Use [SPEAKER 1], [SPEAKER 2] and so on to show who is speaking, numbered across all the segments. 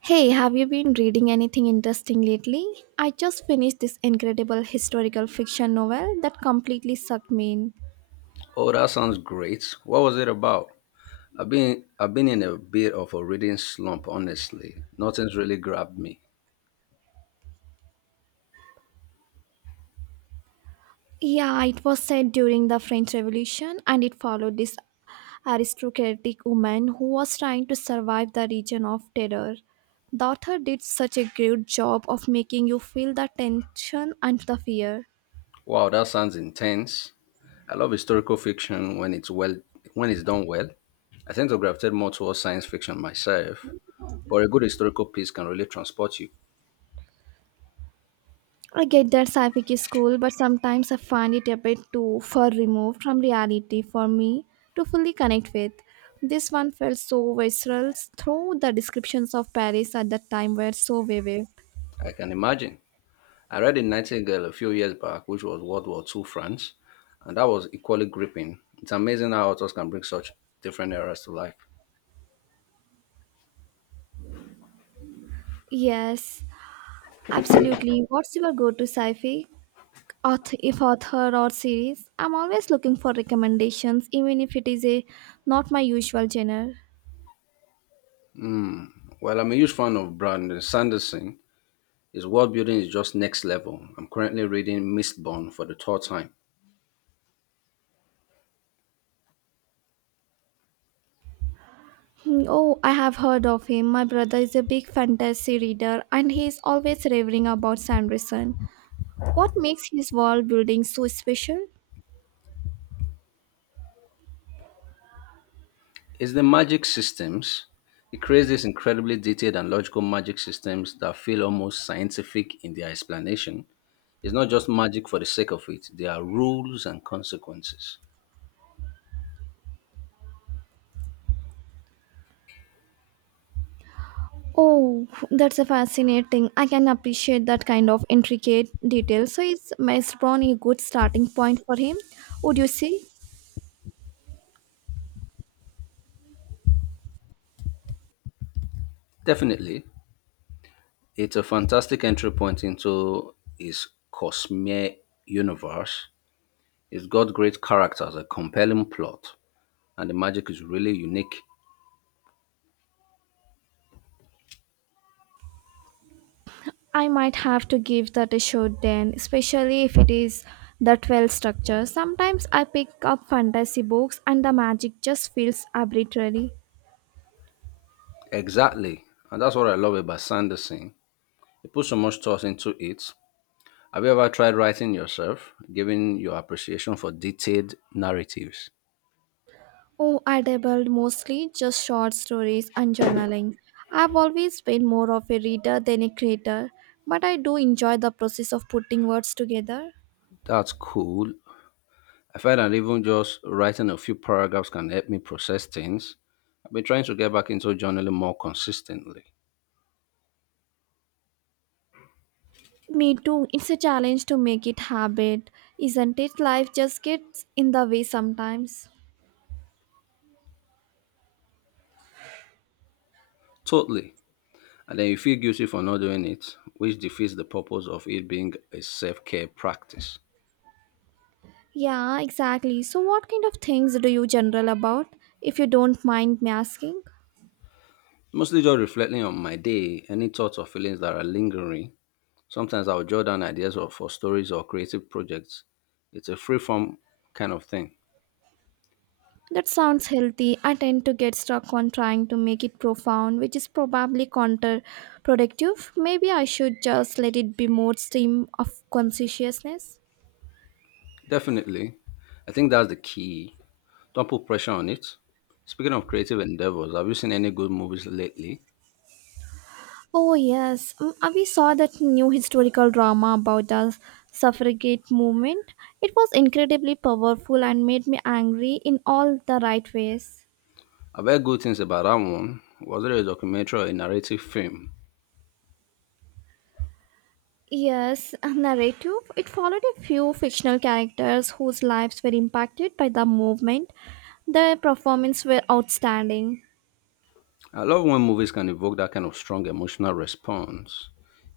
[SPEAKER 1] Hey, have you been reading anything interesting lately? I just finished this incredible historical fiction novel that completely sucked me in.
[SPEAKER 2] Oh, that sounds great. What was it about? I've been in a bit of a reading slump, honestly. Nothing's really grabbed me.
[SPEAKER 1] Yeah, it was set during the French Revolution and it followed this aristocratic woman who was trying to survive the region of terror. The author did such a great job of making you feel the tension and the fear.
[SPEAKER 2] Wow, that sounds intense. I love historical fiction when it's done well. I tend to gravitate more towards science fiction myself, but a good historical piece can really transport you.
[SPEAKER 1] I get that sci-fi is cool, but sometimes I find it a bit too far removed from reality for me to fully connect with. This one felt so visceral, though the descriptions of Paris at that time were so vivid.
[SPEAKER 2] I can imagine. I read The Nightingale a few years back, which was World War Two France, and that was equally gripping. It's amazing how authors can bring such different eras to life.
[SPEAKER 1] Yes, absolutely. What's your go-to sci-fi author, if author or series? I'm always looking for recommendations, even if it is a not my usual genre.
[SPEAKER 2] Well, I'm a huge fan of Brandon Sanderson. His world building is just next level. I'm currently reading Mistborn for the third time.
[SPEAKER 1] Oh, I have heard of him. My brother is a big fantasy reader and he is always raving about Sanderson. What makes his wall building so special?
[SPEAKER 2] It's the magic systems. He creates these incredibly detailed and logical magic systems that feel almost scientific in their explanation. It's not just magic for the sake of it, there are rules and consequences.
[SPEAKER 1] Oh, that's a fascinating. I can appreciate that kind of intricate detail. So is Maze Brown a good starting point for him? Would you say?
[SPEAKER 2] Definitely, it's a fantastic entry point into his Cosmere universe. It's got great characters, a compelling plot, and the magic is really unique.
[SPEAKER 1] I might have to give that a shot then, especially if it is that well structured. Sometimes I pick up fantasy books and the magic just feels arbitrary.
[SPEAKER 2] Exactly. And that's what I love about Sanderson. He put so much thought into it. Have you ever tried writing yourself, giving your appreciation for detailed narratives?
[SPEAKER 1] Oh, I dabbled mostly just short stories and journaling. I've always been more of a reader than a creator, but I do enjoy the process of putting words together.
[SPEAKER 2] That's cool. I find that even just writing a few paragraphs can help me process things. I've been trying to get back into journaling more consistently.
[SPEAKER 1] Me too. It's a challenge to make it habit, isn't it? Life just gets in the way sometimes.
[SPEAKER 2] Totally. And then you feel guilty for not doing it, which defeats the purpose of it being a self care practice.
[SPEAKER 1] Yeah, exactly. So what kind of things do you journal about if you don't mind me asking?
[SPEAKER 2] Mostly just reflecting on my day, any thoughts or feelings that are lingering. Sometimes I'll jot down ideas or for stories or creative projects. It's a free form kind of thing.
[SPEAKER 1] That sounds healthy. I tend to get stuck on trying to make it profound, which is probably counterproductive. Maybe I should just let it be more stream of consciousness.
[SPEAKER 2] Definitely. I think that's the key. Don't put pressure on it. Speaking of creative endeavors, have you seen any good movies lately?
[SPEAKER 1] Oh yes, we saw that new historical drama about the suffragette movement. It was incredibly powerful and made me angry in all the right ways.
[SPEAKER 2] I've heard good things about that one. Was it a documentary or a narrative film?
[SPEAKER 1] Yes, a narrative. It followed a few fictional characters whose lives were impacted by the movement. Their performances were outstanding.
[SPEAKER 2] I love when movies can evoke that kind of strong emotional response.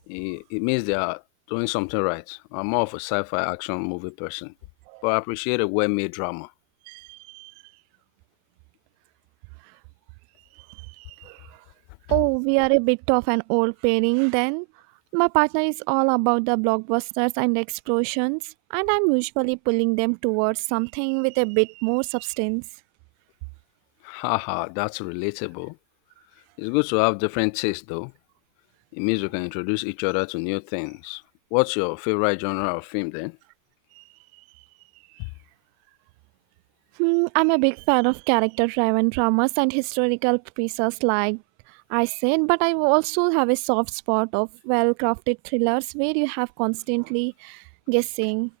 [SPEAKER 2] It means they are doing something right. I'm more of a sci fi action movie person, but I appreciate a well made drama.
[SPEAKER 1] Oh, we are a bit of an old pairing then. My partner is all about the blockbusters and explosions, and I'm usually pulling them towards something with a bit more substance.
[SPEAKER 2] Haha, that's relatable. It's good to have different tastes though. It means we can introduce each other to new things. What's your favorite genre of film then?
[SPEAKER 1] I'm a big fan of character driven dramas and historical pieces, like I said, but I also have a soft spot of well crafted thrillers where you have constantly guessing.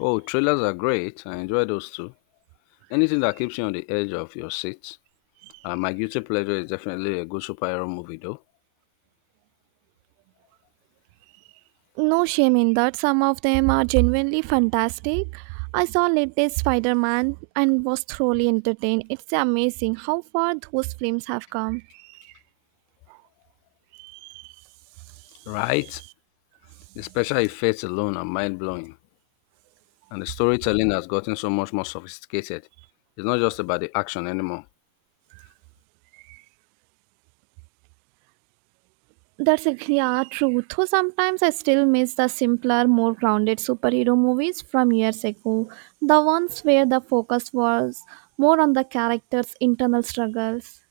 [SPEAKER 2] Oh, trailers are great. I enjoy those too. Anything that keeps you on the edge of your seat. My guilty pleasure is definitely a good superhero movie though.
[SPEAKER 1] No shame in that, some of them are genuinely fantastic. I saw latest Spider Man and was thoroughly entertained. It's amazing how far those films have come.
[SPEAKER 2] Right? The special effects alone are mind blowing. And the storytelling has gotten so much more sophisticated. It's not just about the action anymore.
[SPEAKER 1] That's a yeah, true. Though sometimes I still miss the simpler, more grounded superhero movies from years ago. The ones where the focus was more on the characters' internal struggles.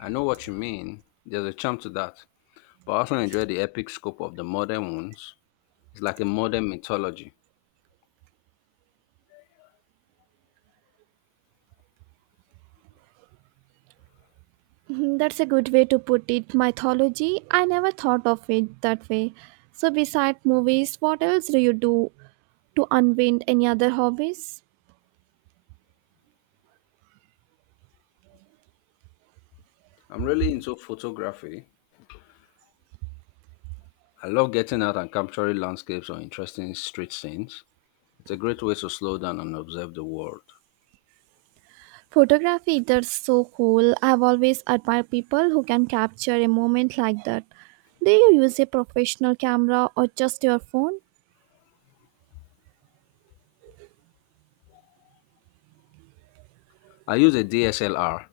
[SPEAKER 2] I know what you mean. There's a charm to that. But I also enjoy the epic scope of the modern ones. It's like a modern mythology.
[SPEAKER 1] Mhm, that's a good way to put it. Mythology, I never thought of it that way. So, besides movies, what else do you do to unwind any other hobbies?
[SPEAKER 2] I'm really into photography. I love getting out and capturing landscapes or interesting street scenes. It's a great way to slow down and observe the world.
[SPEAKER 1] Photography, that's so cool. I've always admired people who can capture a moment like that. Do you use a professional camera or just your phone?
[SPEAKER 2] I use a DSLR,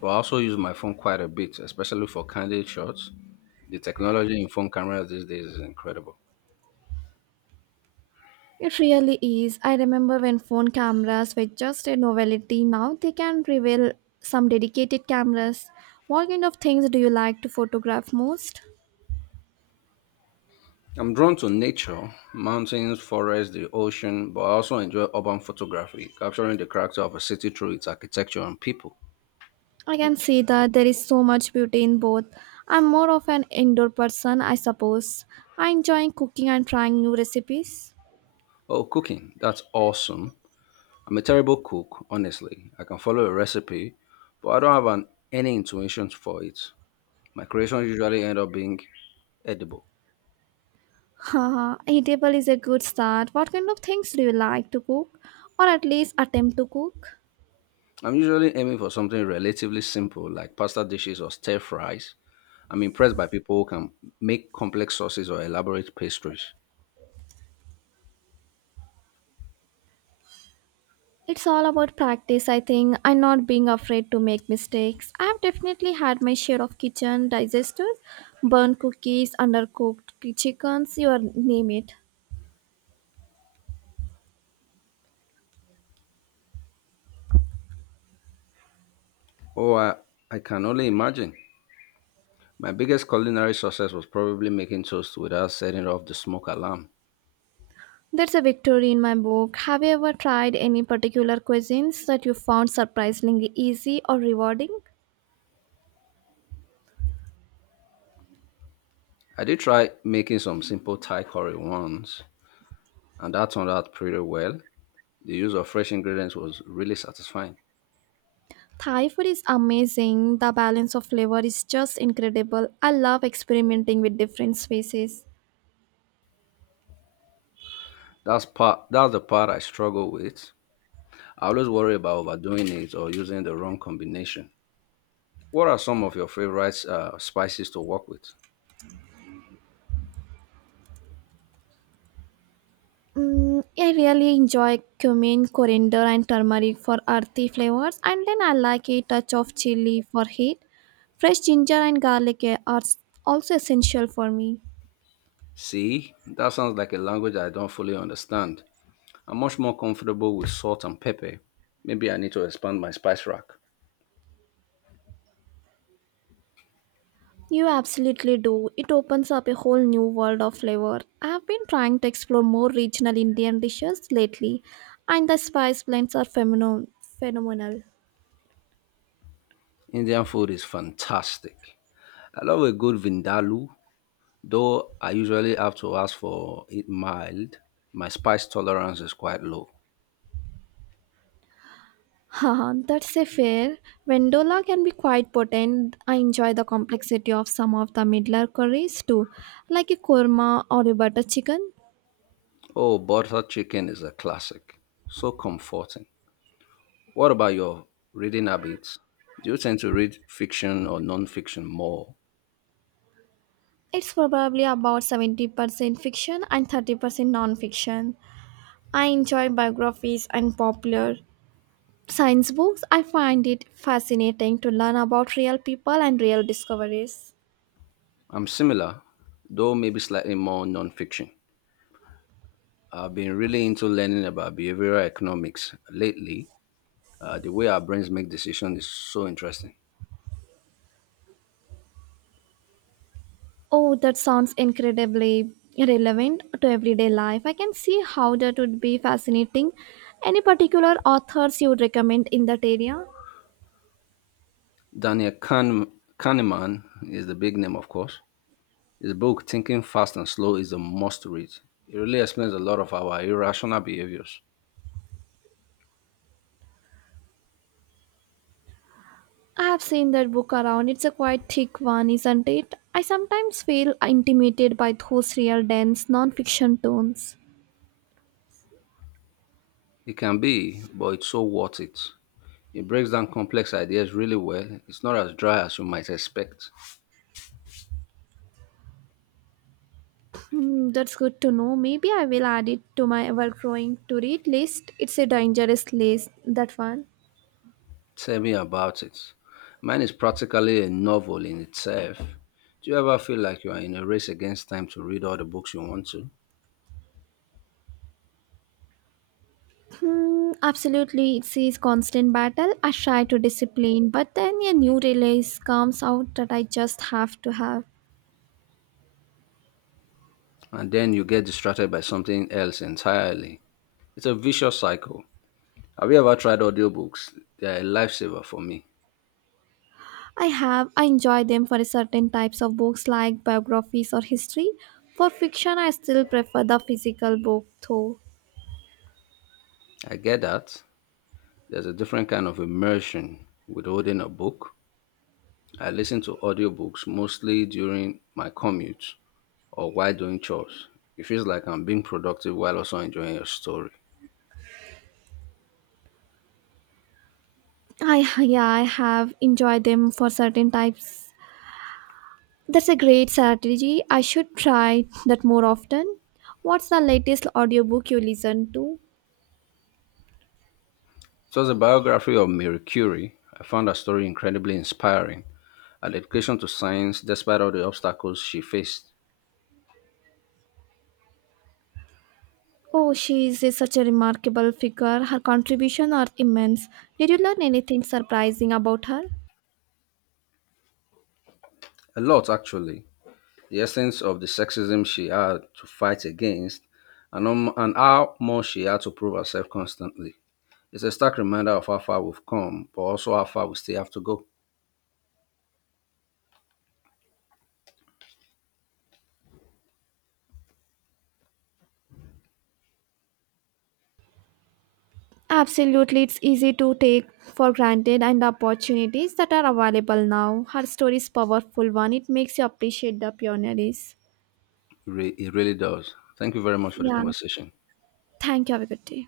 [SPEAKER 2] but I also use my phone quite a bit, especially for candid shots. The technology in phone cameras these days is incredible.
[SPEAKER 1] It really is. I remember when phone cameras were just a novelty. Now they can reveal some dedicated cameras. What kind of things do you like to photograph most?
[SPEAKER 2] I'm drawn to nature, mountains, forests, the ocean, but I also enjoy urban photography, capturing the character of a city through its architecture and people.
[SPEAKER 1] I can see that there is so much beauty in both. I'm more of an indoor person, I suppose. I enjoy cooking and trying new recipes.
[SPEAKER 2] Oh, cooking, that's awesome. I'm a terrible cook, honestly. I can follow a recipe, but I don't have any intuition for it. My creations usually end up being edible.
[SPEAKER 1] Haha, eatable is a good start. What kind of things do you like to cook? Or at least attempt to cook?
[SPEAKER 2] I'm usually aiming for something relatively simple like pasta dishes or stir fries. I'm impressed by people who can make complex sauces or elaborate pastries.
[SPEAKER 1] It's all about practice, I think, and not being afraid to make mistakes. I have definitely had my share of kitchen disasters, burnt cookies, undercooked chickens, you name it.
[SPEAKER 2] Oh, I can only imagine. My biggest culinary success was probably making toast without setting off the smoke alarm.
[SPEAKER 1] That's a victory in my book. Have you ever tried any particular cuisines that you found surprisingly easy or rewarding?
[SPEAKER 2] I did try making some simple Thai curry once, and that turned out pretty well. The use of fresh ingredients was really satisfying.
[SPEAKER 1] Thai food is amazing. The balance of flavor is just incredible. I love experimenting with different spices.
[SPEAKER 2] That's the part I struggle with. I always worry about overdoing it or using the wrong combination. What are some of your favorite spices to work with?
[SPEAKER 1] I really enjoy cumin, coriander, and turmeric for earthy flavors, and then I like a touch of chili for heat. Fresh ginger and garlic are also essential for me.
[SPEAKER 2] See, that sounds like a language I don't fully understand. I'm much more comfortable with salt and pepper. Maybe I need to expand my spice rack.
[SPEAKER 1] You absolutely do. It opens up a whole new world of flavor. I have been trying to explore more regional Indian dishes lately, and the spice blends are phenomenal.
[SPEAKER 2] Indian food is fantastic. I love a good vindaloo, though I usually have to ask for it mild. My spice tolerance is quite low.
[SPEAKER 1] Haha, that's a fair. Vendola can be quite potent. I enjoy the complexity of some of the middler curries too, like a korma or a butter chicken.
[SPEAKER 2] Oh, butter chicken is a classic. So comforting. What about your reading habits? Do you tend to read fiction or non-fiction more?
[SPEAKER 1] It's probably about 70% fiction and 30% non-fiction. I enjoy biographies and popular science books. I find it fascinating to learn about real people and real discoveries.
[SPEAKER 2] I'm similar, though maybe slightly more non-fiction. I've been really into learning about behavioral economics lately. The way our brains make decisions is so interesting.
[SPEAKER 1] Oh, that sounds incredibly relevant to everyday life. I can see how that would be fascinating. Any particular authors you would recommend in that area?
[SPEAKER 2] Daniel Kahn- Kahneman is the big name, of course. His book, Thinking Fast and Slow, is a must read. It really explains a lot of our irrational behaviors.
[SPEAKER 1] I have seen that book around. It's a quite thick one, isn't it? I sometimes feel intimidated by those real dense non-fiction tones.
[SPEAKER 2] It can be, but it's so worth it. It breaks down complex ideas really well. It's not as dry as you might expect.
[SPEAKER 1] That's good to know. Maybe I will add it to my ever-growing to-read list. It's a dangerous list, that one.
[SPEAKER 2] Tell me about it. Mine is practically a novel in itself. Do you ever feel like you are in a race against time to read all the books you want to?
[SPEAKER 1] Absolutely, it is a constant battle. I try to discipline, but then a new release comes out that I just have to have.
[SPEAKER 2] And then you get distracted by something else entirely. It's a vicious cycle. Have you ever tried audiobooks? They're a lifesaver for me.
[SPEAKER 1] I enjoy them for certain types of books like biographies or history. For fiction, I still prefer the physical book though.
[SPEAKER 2] I get that. There's a different kind of immersion with holding a book. I listen to audiobooks mostly during my commute or while doing chores. It feels like I'm being productive while also enjoying a story.
[SPEAKER 1] I Yeah, I have enjoyed them for certain types. That's a great strategy. I should try that more often. What's the latest audiobook you listen to?
[SPEAKER 2] It was a biography of Marie Curie. I found her story incredibly inspiring. Her dedication to science, despite all the obstacles she faced.
[SPEAKER 1] Oh, she is such a remarkable figure. Her contributions are immense. Did you learn anything surprising about her?
[SPEAKER 2] A lot, actually. The essence of the sexism she had to fight against, and and how much she had to prove herself constantly. It's a stark reminder of how far we've come, but also how far we still have to go.
[SPEAKER 1] Absolutely, it's easy to take for granted and the opportunities that are available now. Her story is powerful one. It makes you appreciate the pioneers.
[SPEAKER 2] It really does. Thank you very much for the
[SPEAKER 1] Yeah.
[SPEAKER 2] conversation.
[SPEAKER 1] Thank you. Have a good day.